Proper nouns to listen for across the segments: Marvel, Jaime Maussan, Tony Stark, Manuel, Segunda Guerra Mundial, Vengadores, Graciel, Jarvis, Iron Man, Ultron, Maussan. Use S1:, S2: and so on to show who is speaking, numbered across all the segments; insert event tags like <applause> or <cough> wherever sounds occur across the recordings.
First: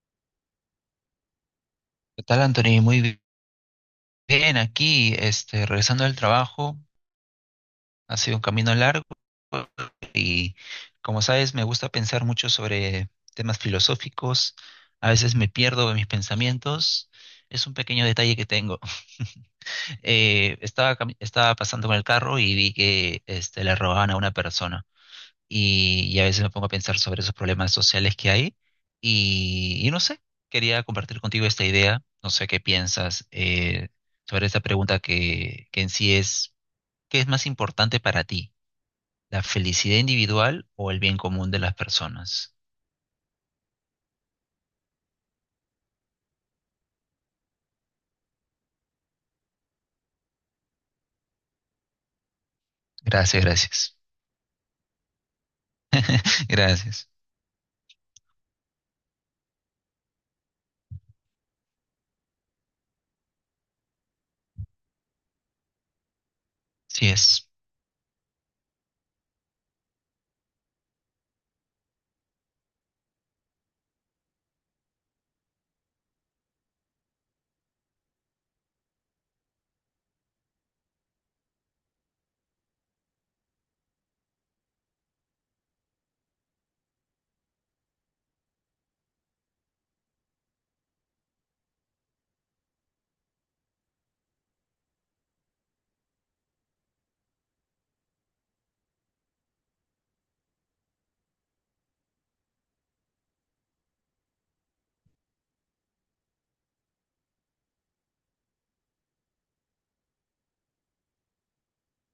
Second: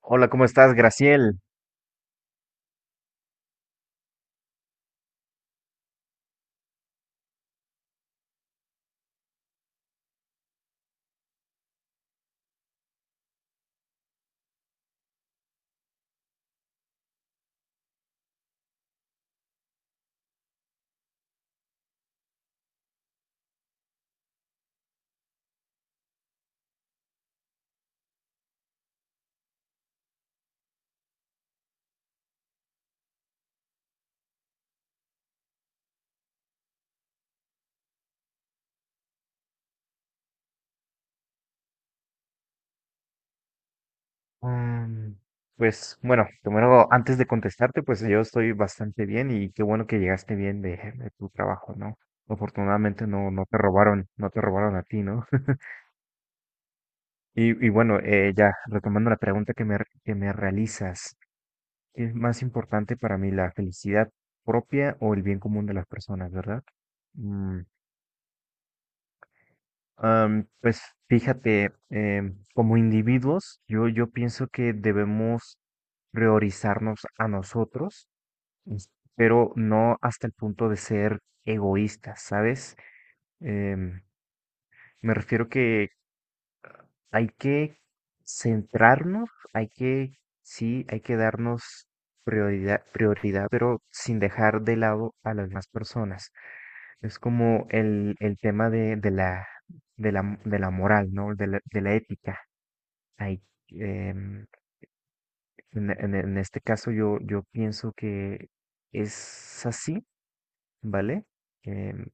S1: Hola, ¿cómo estás, Graciel?
S2: ¿Qué tal, Anthony? Muy bien, aquí, regresando del trabajo, ha sido un camino largo y, como sabes, me gusta pensar mucho sobre temas filosóficos. A veces me pierdo en mis pensamientos. Es un pequeño detalle que tengo. <laughs> Estaba pasando con el carro y vi que, le robaban a una persona. Y a veces me pongo a pensar sobre esos problemas sociales que hay y no sé, quería compartir contigo esta idea, no sé qué piensas sobre esta pregunta que en sí es, ¿qué es más importante para ti? ¿La felicidad individual o el bien común de las personas?
S1: Mm, pues bueno, primero, antes de contestarte, pues yo estoy bastante bien y qué bueno que llegaste bien de tu trabajo, ¿no? Afortunadamente
S2: Gracias,
S1: no te
S2: gracias.
S1: robaron, no te robaron a ti, ¿no? <laughs>
S2: <laughs> Gracias.
S1: Y bueno, ya retomando la pregunta que me realizas, ¿qué es más importante para mí, la felicidad propia o el bien común de las personas, verdad?
S2: Sí es.
S1: Mm, pues fíjate, como individuos, yo pienso que debemos priorizarnos a nosotros, es- pero no hasta el punto de ser egoístas, ¿sabes? Em, me refiero que hay que centrarnos, hay que, sí, hay que darnos prioridad, pero sin dejar de lado a las demás personas. Es como el tema de la moral, ¿no? De la ética. Hay, em, en- En este caso yo pienso que es así, ¿vale? Em,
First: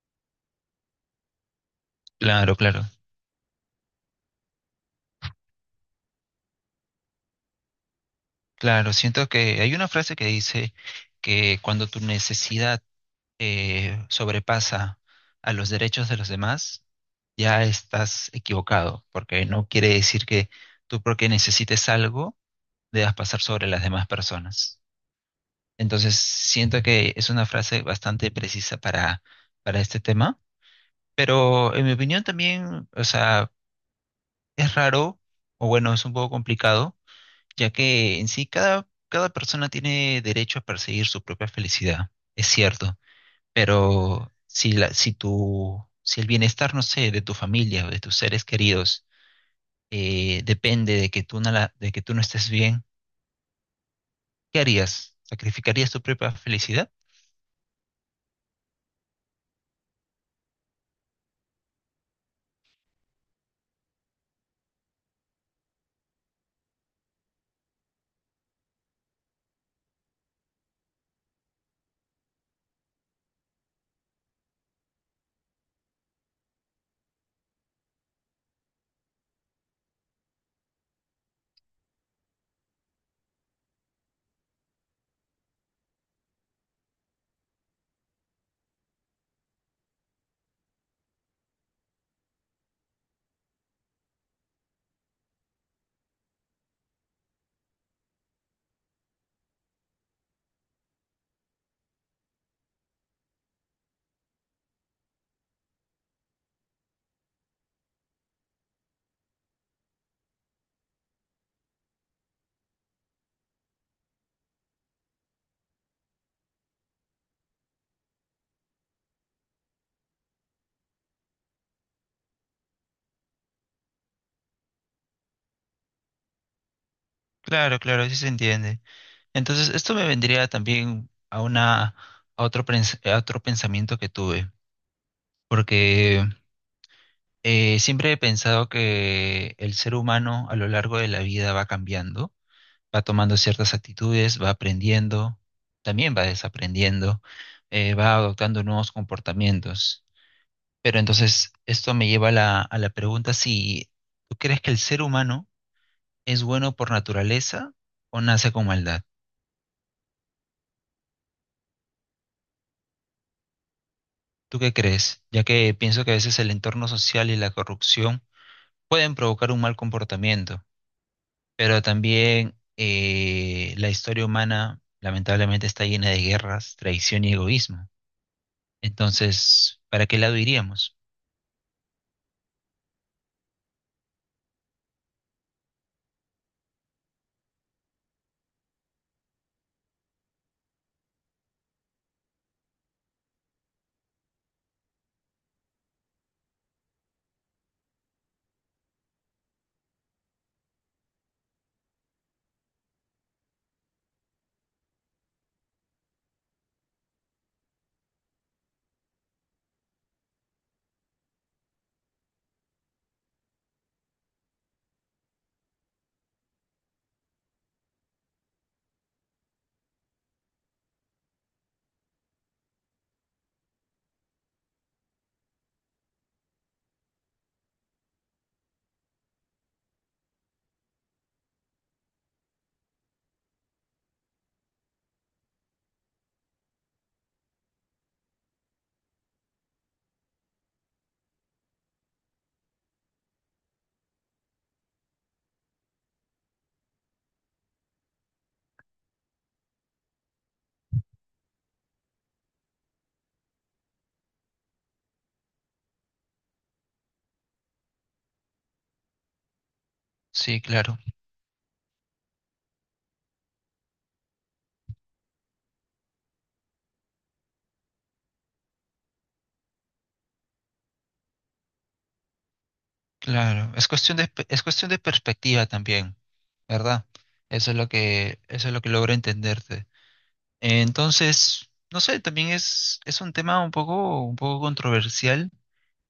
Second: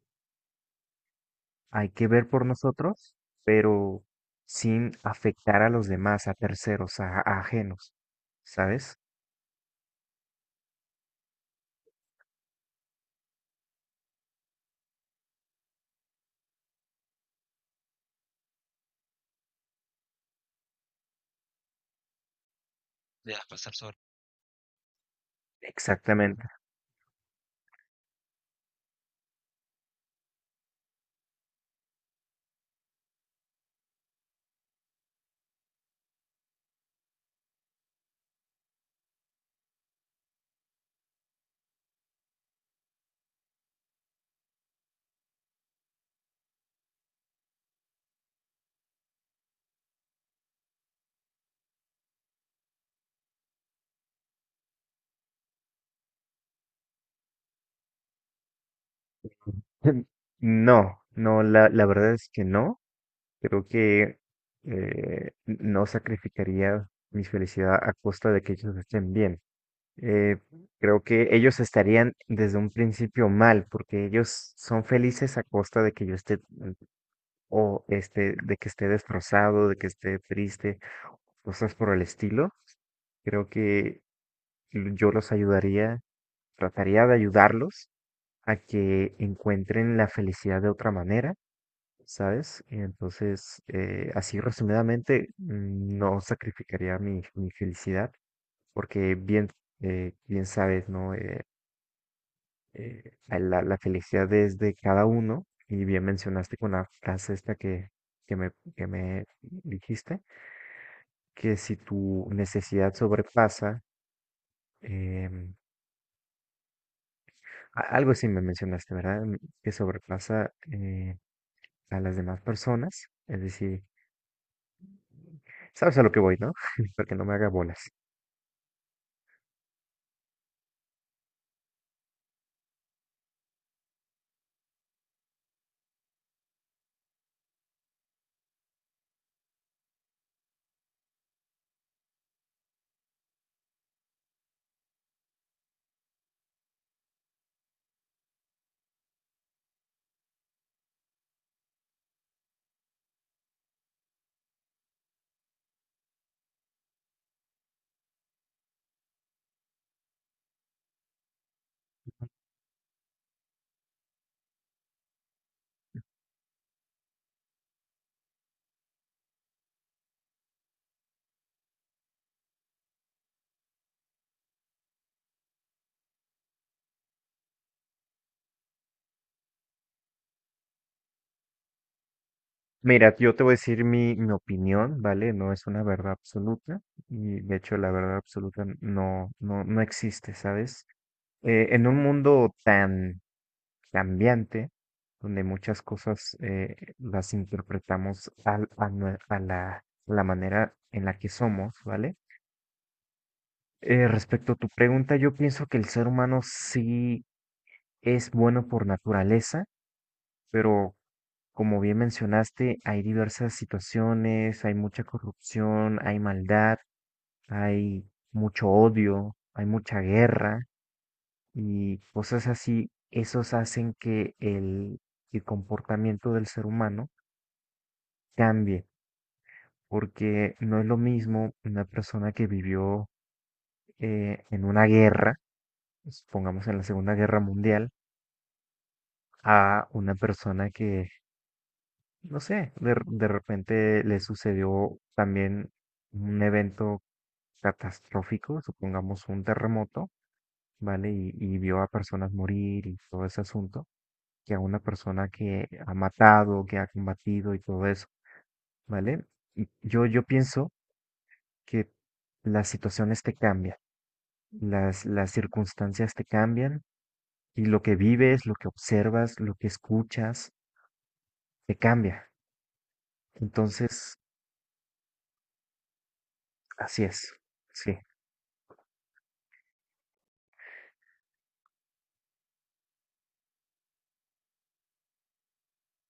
S1: hay que ver por
S2: Claro, claro.
S1: nosotros, pero sin afectar a los demás, a terceros, a ajenos,
S2: Claro,
S1: ¿sabes?
S2: siento que hay una frase que dice que cuando tu necesidad sobrepasa a los derechos de los demás, ya estás equivocado, porque no quiere decir que tú porque necesites algo debas pasar sobre las demás personas. Entonces,
S1: Exactamente.
S2: siento que es una frase bastante precisa para este tema, pero en mi opinión también, o sea, es raro, o bueno, es un poco complicado, ya que en sí cada persona tiene derecho a perseguir su propia felicidad, es cierto, pero si, la, si, tu, si el bienestar, no sé, de tu familia o de tus seres queridos, depende de que tú no la- de que tú no estés bien, ¿qué harías? ¿Sacrificarías tu propia felicidad?
S1: <laughs> No, no, La verdad es que no. Creo que no sacrificaría mi felicidad a costa de que ellos estén bien. Eh, Creo que ellos estarían desde un principio mal, porque ellos son felices a costa de que yo esté o este, de que esté destrozado, de que esté triste, cosas por el estilo. Creo que yo los ayudaría, trataría de ayudarlos a que encuentren la felicidad de otra manera, ¿sabes? Y entonces, así resumidamente, no sacrificaría mi felicidad, porque bien, bien sabes, ¿no? La felicidad es de cada uno, y bien mencionaste con la frase esta que me dijiste que si tu necesidad sobrepasa, em, algo sí me mencionaste, ¿verdad? Que sobrepasa a las demás personas, es decir, sabes a lo que voy, ¿no? <laughs> Para que no me haga
S2: Claro,
S1: bolas.
S2: claro, sí se entiende. Entonces, esto me vendría también a una, a otro pensamiento que tuve, porque siempre he pensado que el ser humano a lo largo de la vida va cambiando, va tomando ciertas actitudes, va aprendiendo, también va desaprendiendo, va adoptando nuevos comportamientos. Pero entonces esto me lleva a a la pregunta si tú crees que el ser humano es bueno por naturaleza o nace con maldad. ¿Tú qué crees? Ya que pienso que a veces el entorno social y la corrupción pueden provocar un mal comportamiento, pero también la historia humana lamentablemente está llena de guerras, traición y egoísmo. Entonces, ¿para qué lado iríamos?
S1: Mira, yo te voy a decir mi opinión, ¿vale? No es una verdad absoluta y de hecho la verdad absoluta no existe, ¿sabes? En un mundo tan cambiante, donde muchas cosas las interpretamos al- a, nue- a la, la manera en la que somos, ¿vale? Respecto a tu pregunta, yo pienso que el ser humano sí es bueno por naturaleza, pero como bien mencionaste, hay diversas situaciones, hay mucha corrupción, hay maldad, hay mucho odio, hay mucha guerra y cosas así. Esos hacen que el comportamiento del ser humano cambie, porque no es lo mismo una persona que vivió en una guerra, supongamos en la Segunda Guerra Mundial, a una persona que, no sé, de repente le sucedió también un evento catastrófico, supongamos un terremoto, ¿vale? Y vio a personas morir y todo ese asunto, que a una persona que ha matado, que ha combatido y todo eso, ¿vale? Yo
S2: Sí,
S1: pienso
S2: claro.
S1: que las situaciones te cambian, las circunstancias te cambian y lo que vives, lo que observas, lo que escuchas, te cambia.
S2: Claro, es
S1: Entonces,
S2: cuestión de, es cuestión de perspectiva también,
S1: así
S2: ¿verdad?
S1: es,
S2: Eso es lo
S1: sí.
S2: que, eso es lo que logro entenderte. Entonces, no sé, también es un tema un poco controversial,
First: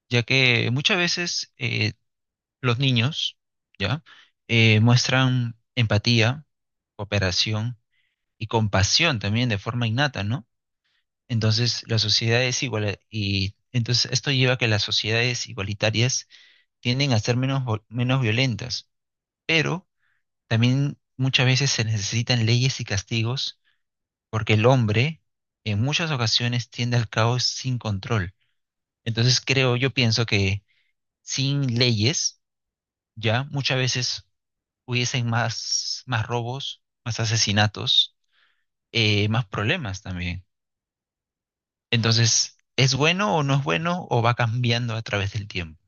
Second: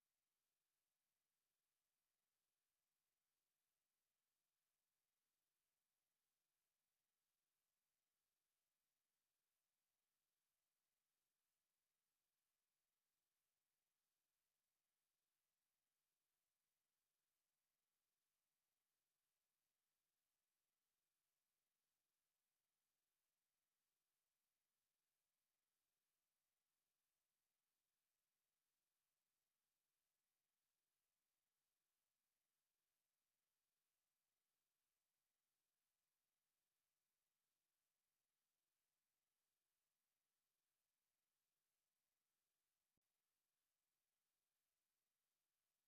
S2: ya que muchas veces los niños, ¿ya? Muestran empatía, cooperación y compasión también de forma innata, ¿no? Entonces, la sociedad es igual y entonces esto lleva a que las sociedades igualitarias tienden a ser menos violentas pero también muchas veces se necesitan leyes y castigos porque el hombre en muchas ocasiones tiende al caos sin control. Entonces creo, yo pienso que sin leyes ya muchas veces hubiesen más robos, más asesinatos, más problemas también. Entonces, ¿es bueno o no es bueno o va cambiando a través del tiempo?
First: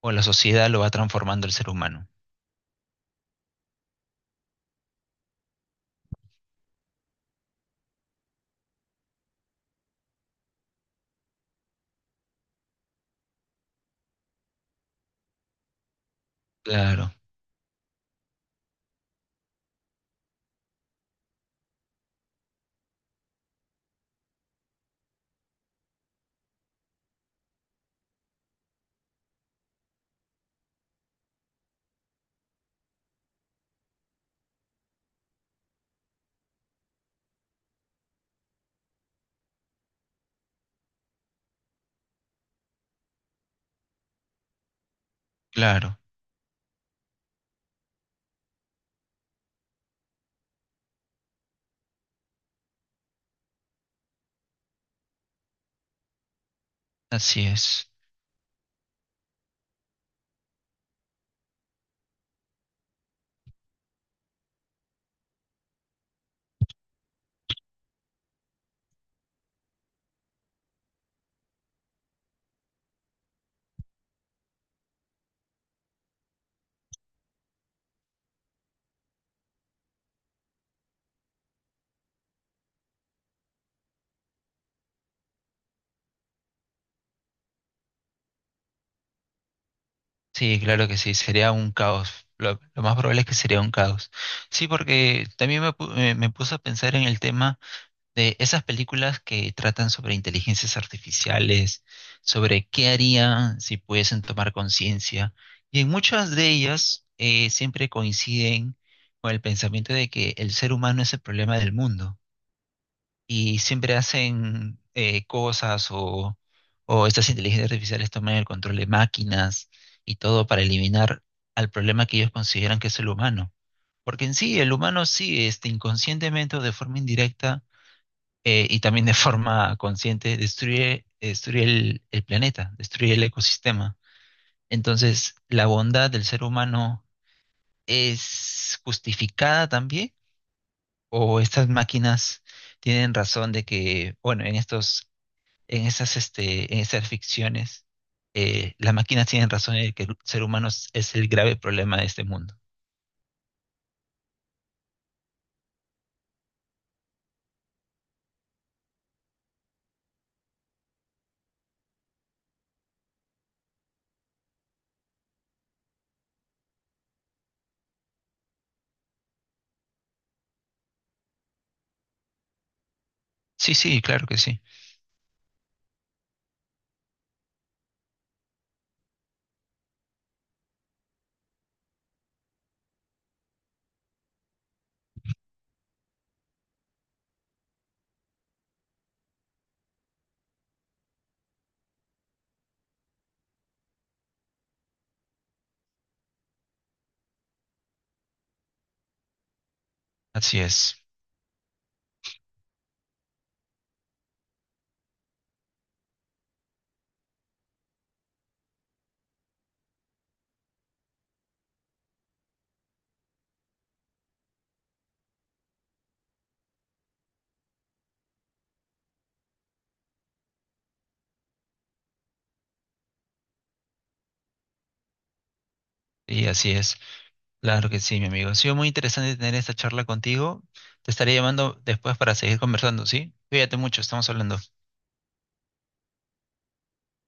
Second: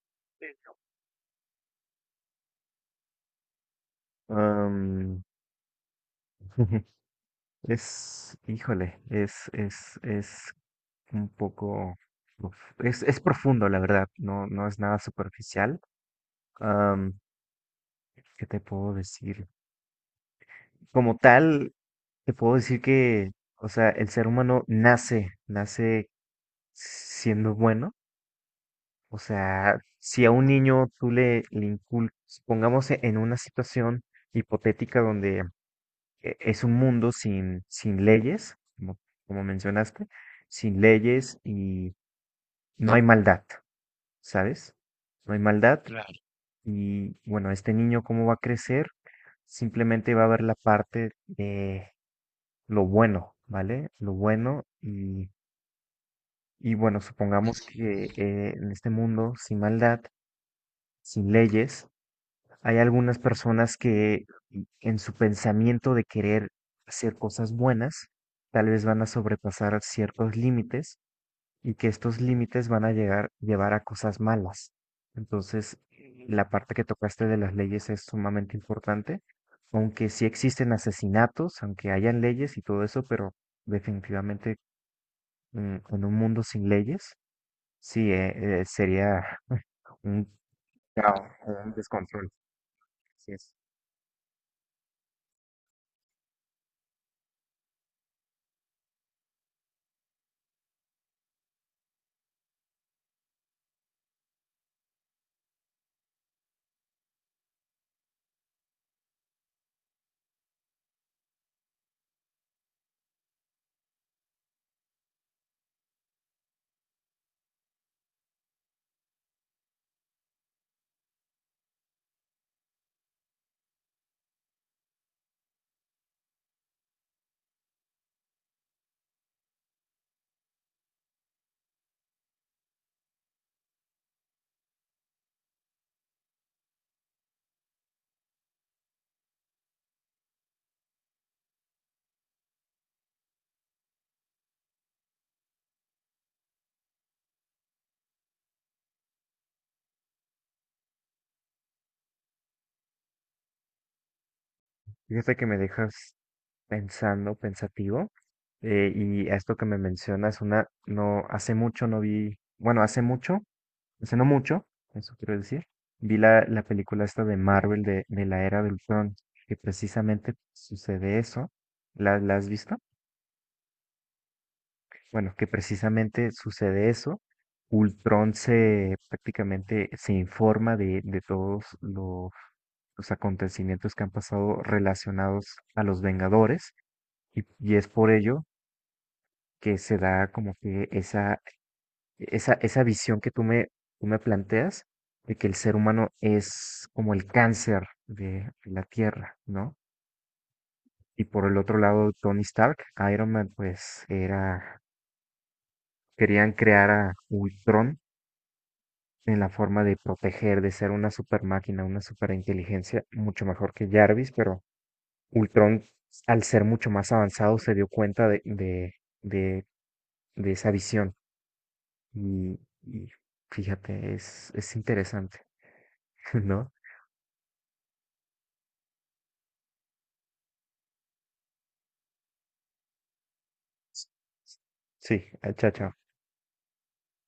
S2: O la
S1: Sí.
S2: sociedad lo va transformando el ser humano.
S1: Am, <laughs> Híjole, es un poco, uf, es profundo, la verdad, no es nada superficial.
S2: Claro,
S1: Am, ¿Qué te puedo decir? Como tal, te puedo decir que, o sea, el ser humano nace siendo bueno. O sea, si a un niño tú le inculcas, pongamos en una situación hipotética donde es un mundo sin leyes, como, como mencionaste, sin leyes y no hay maldad, ¿sabes? No hay maldad
S2: claro,
S1: y bueno, este niño cómo va a crecer, simplemente va a ver la parte de lo bueno, ¿vale? Lo bueno y bueno,
S2: así
S1: supongamos
S2: es.
S1: que en este mundo sin maldad, sin leyes, hay algunas personas que en su pensamiento de querer hacer cosas buenas, tal vez van a sobrepasar ciertos límites y que estos límites van a llevar a cosas malas. Entonces, la parte que tocaste de las leyes es sumamente importante, aunque sí existen asesinatos, aunque hayan leyes y todo eso, pero definitivamente, en un mundo sin leyes, sí, sería <laughs> un
S2: Sí, claro que sí,
S1: caos,
S2: sería
S1: un
S2: un caos.
S1: descontrol.
S2: Lo más probable es
S1: Así
S2: que
S1: es.
S2: sería un caos. Sí, porque también me puse a pensar en el tema de esas películas que tratan sobre inteligencias artificiales, sobre qué harían si pudiesen tomar conciencia. Y en muchas de ellas siempre coinciden con el pensamiento de que el ser humano es el problema del mundo y siempre hacen cosas o estas inteligencias artificiales toman el control de máquinas y todo para eliminar al problema que ellos consideran que es el humano. Porque en sí, el humano sí, inconscientemente o de forma indirecta y también de <laughs> forma consciente, destruye, destruye el planeta, destruye el ecosistema. Entonces, ¿la bondad del ser humano es justificada también? ¿O estas máquinas tienen razón de que, bueno, en estos en esas, en esas ficciones, las máquinas tienen razón en que el ser humano es el grave problema de este mundo?
S1: Fíjate que me dejas pensando, pensativo. Y esto que me mencionas, una, no, hace mucho no vi, bueno, hace mucho, hace no mucho, eso quiero decir, vi la película esta de Marvel de la era del Ultron, que precisamente sucede eso. La has visto?
S2: Sí, sí, claro que sí.
S1: Bueno, que precisamente sucede eso. Ultron se prácticamente se informa de todos los acontecimientos que han pasado relacionados a los Vengadores y es por ello que se da como que esa visión tú me planteas de que el ser humano es como el cáncer de la Tierra, ¿no?
S2: Así es.
S1: Y por el otro lado, Tony Stark, Iron Man, pues era, querían crear a Ultron en la forma de proteger, de ser una super máquina, una super inteligencia, mucho mejor que Jarvis, pero Ultron, al ser mucho más avanzado, se dio cuenta de de esa visión. Y fíjate, es interesante, <laughs>
S2: Sí,
S1: ¿no?
S2: así es. Claro que sí, mi amigo. Ha sido muy interesante tener esta charla contigo. Te estaré llamando después para seguir conversando, ¿sí? Cuídate mucho, estamos hablando.
S1: Sí, ah, chao, chao.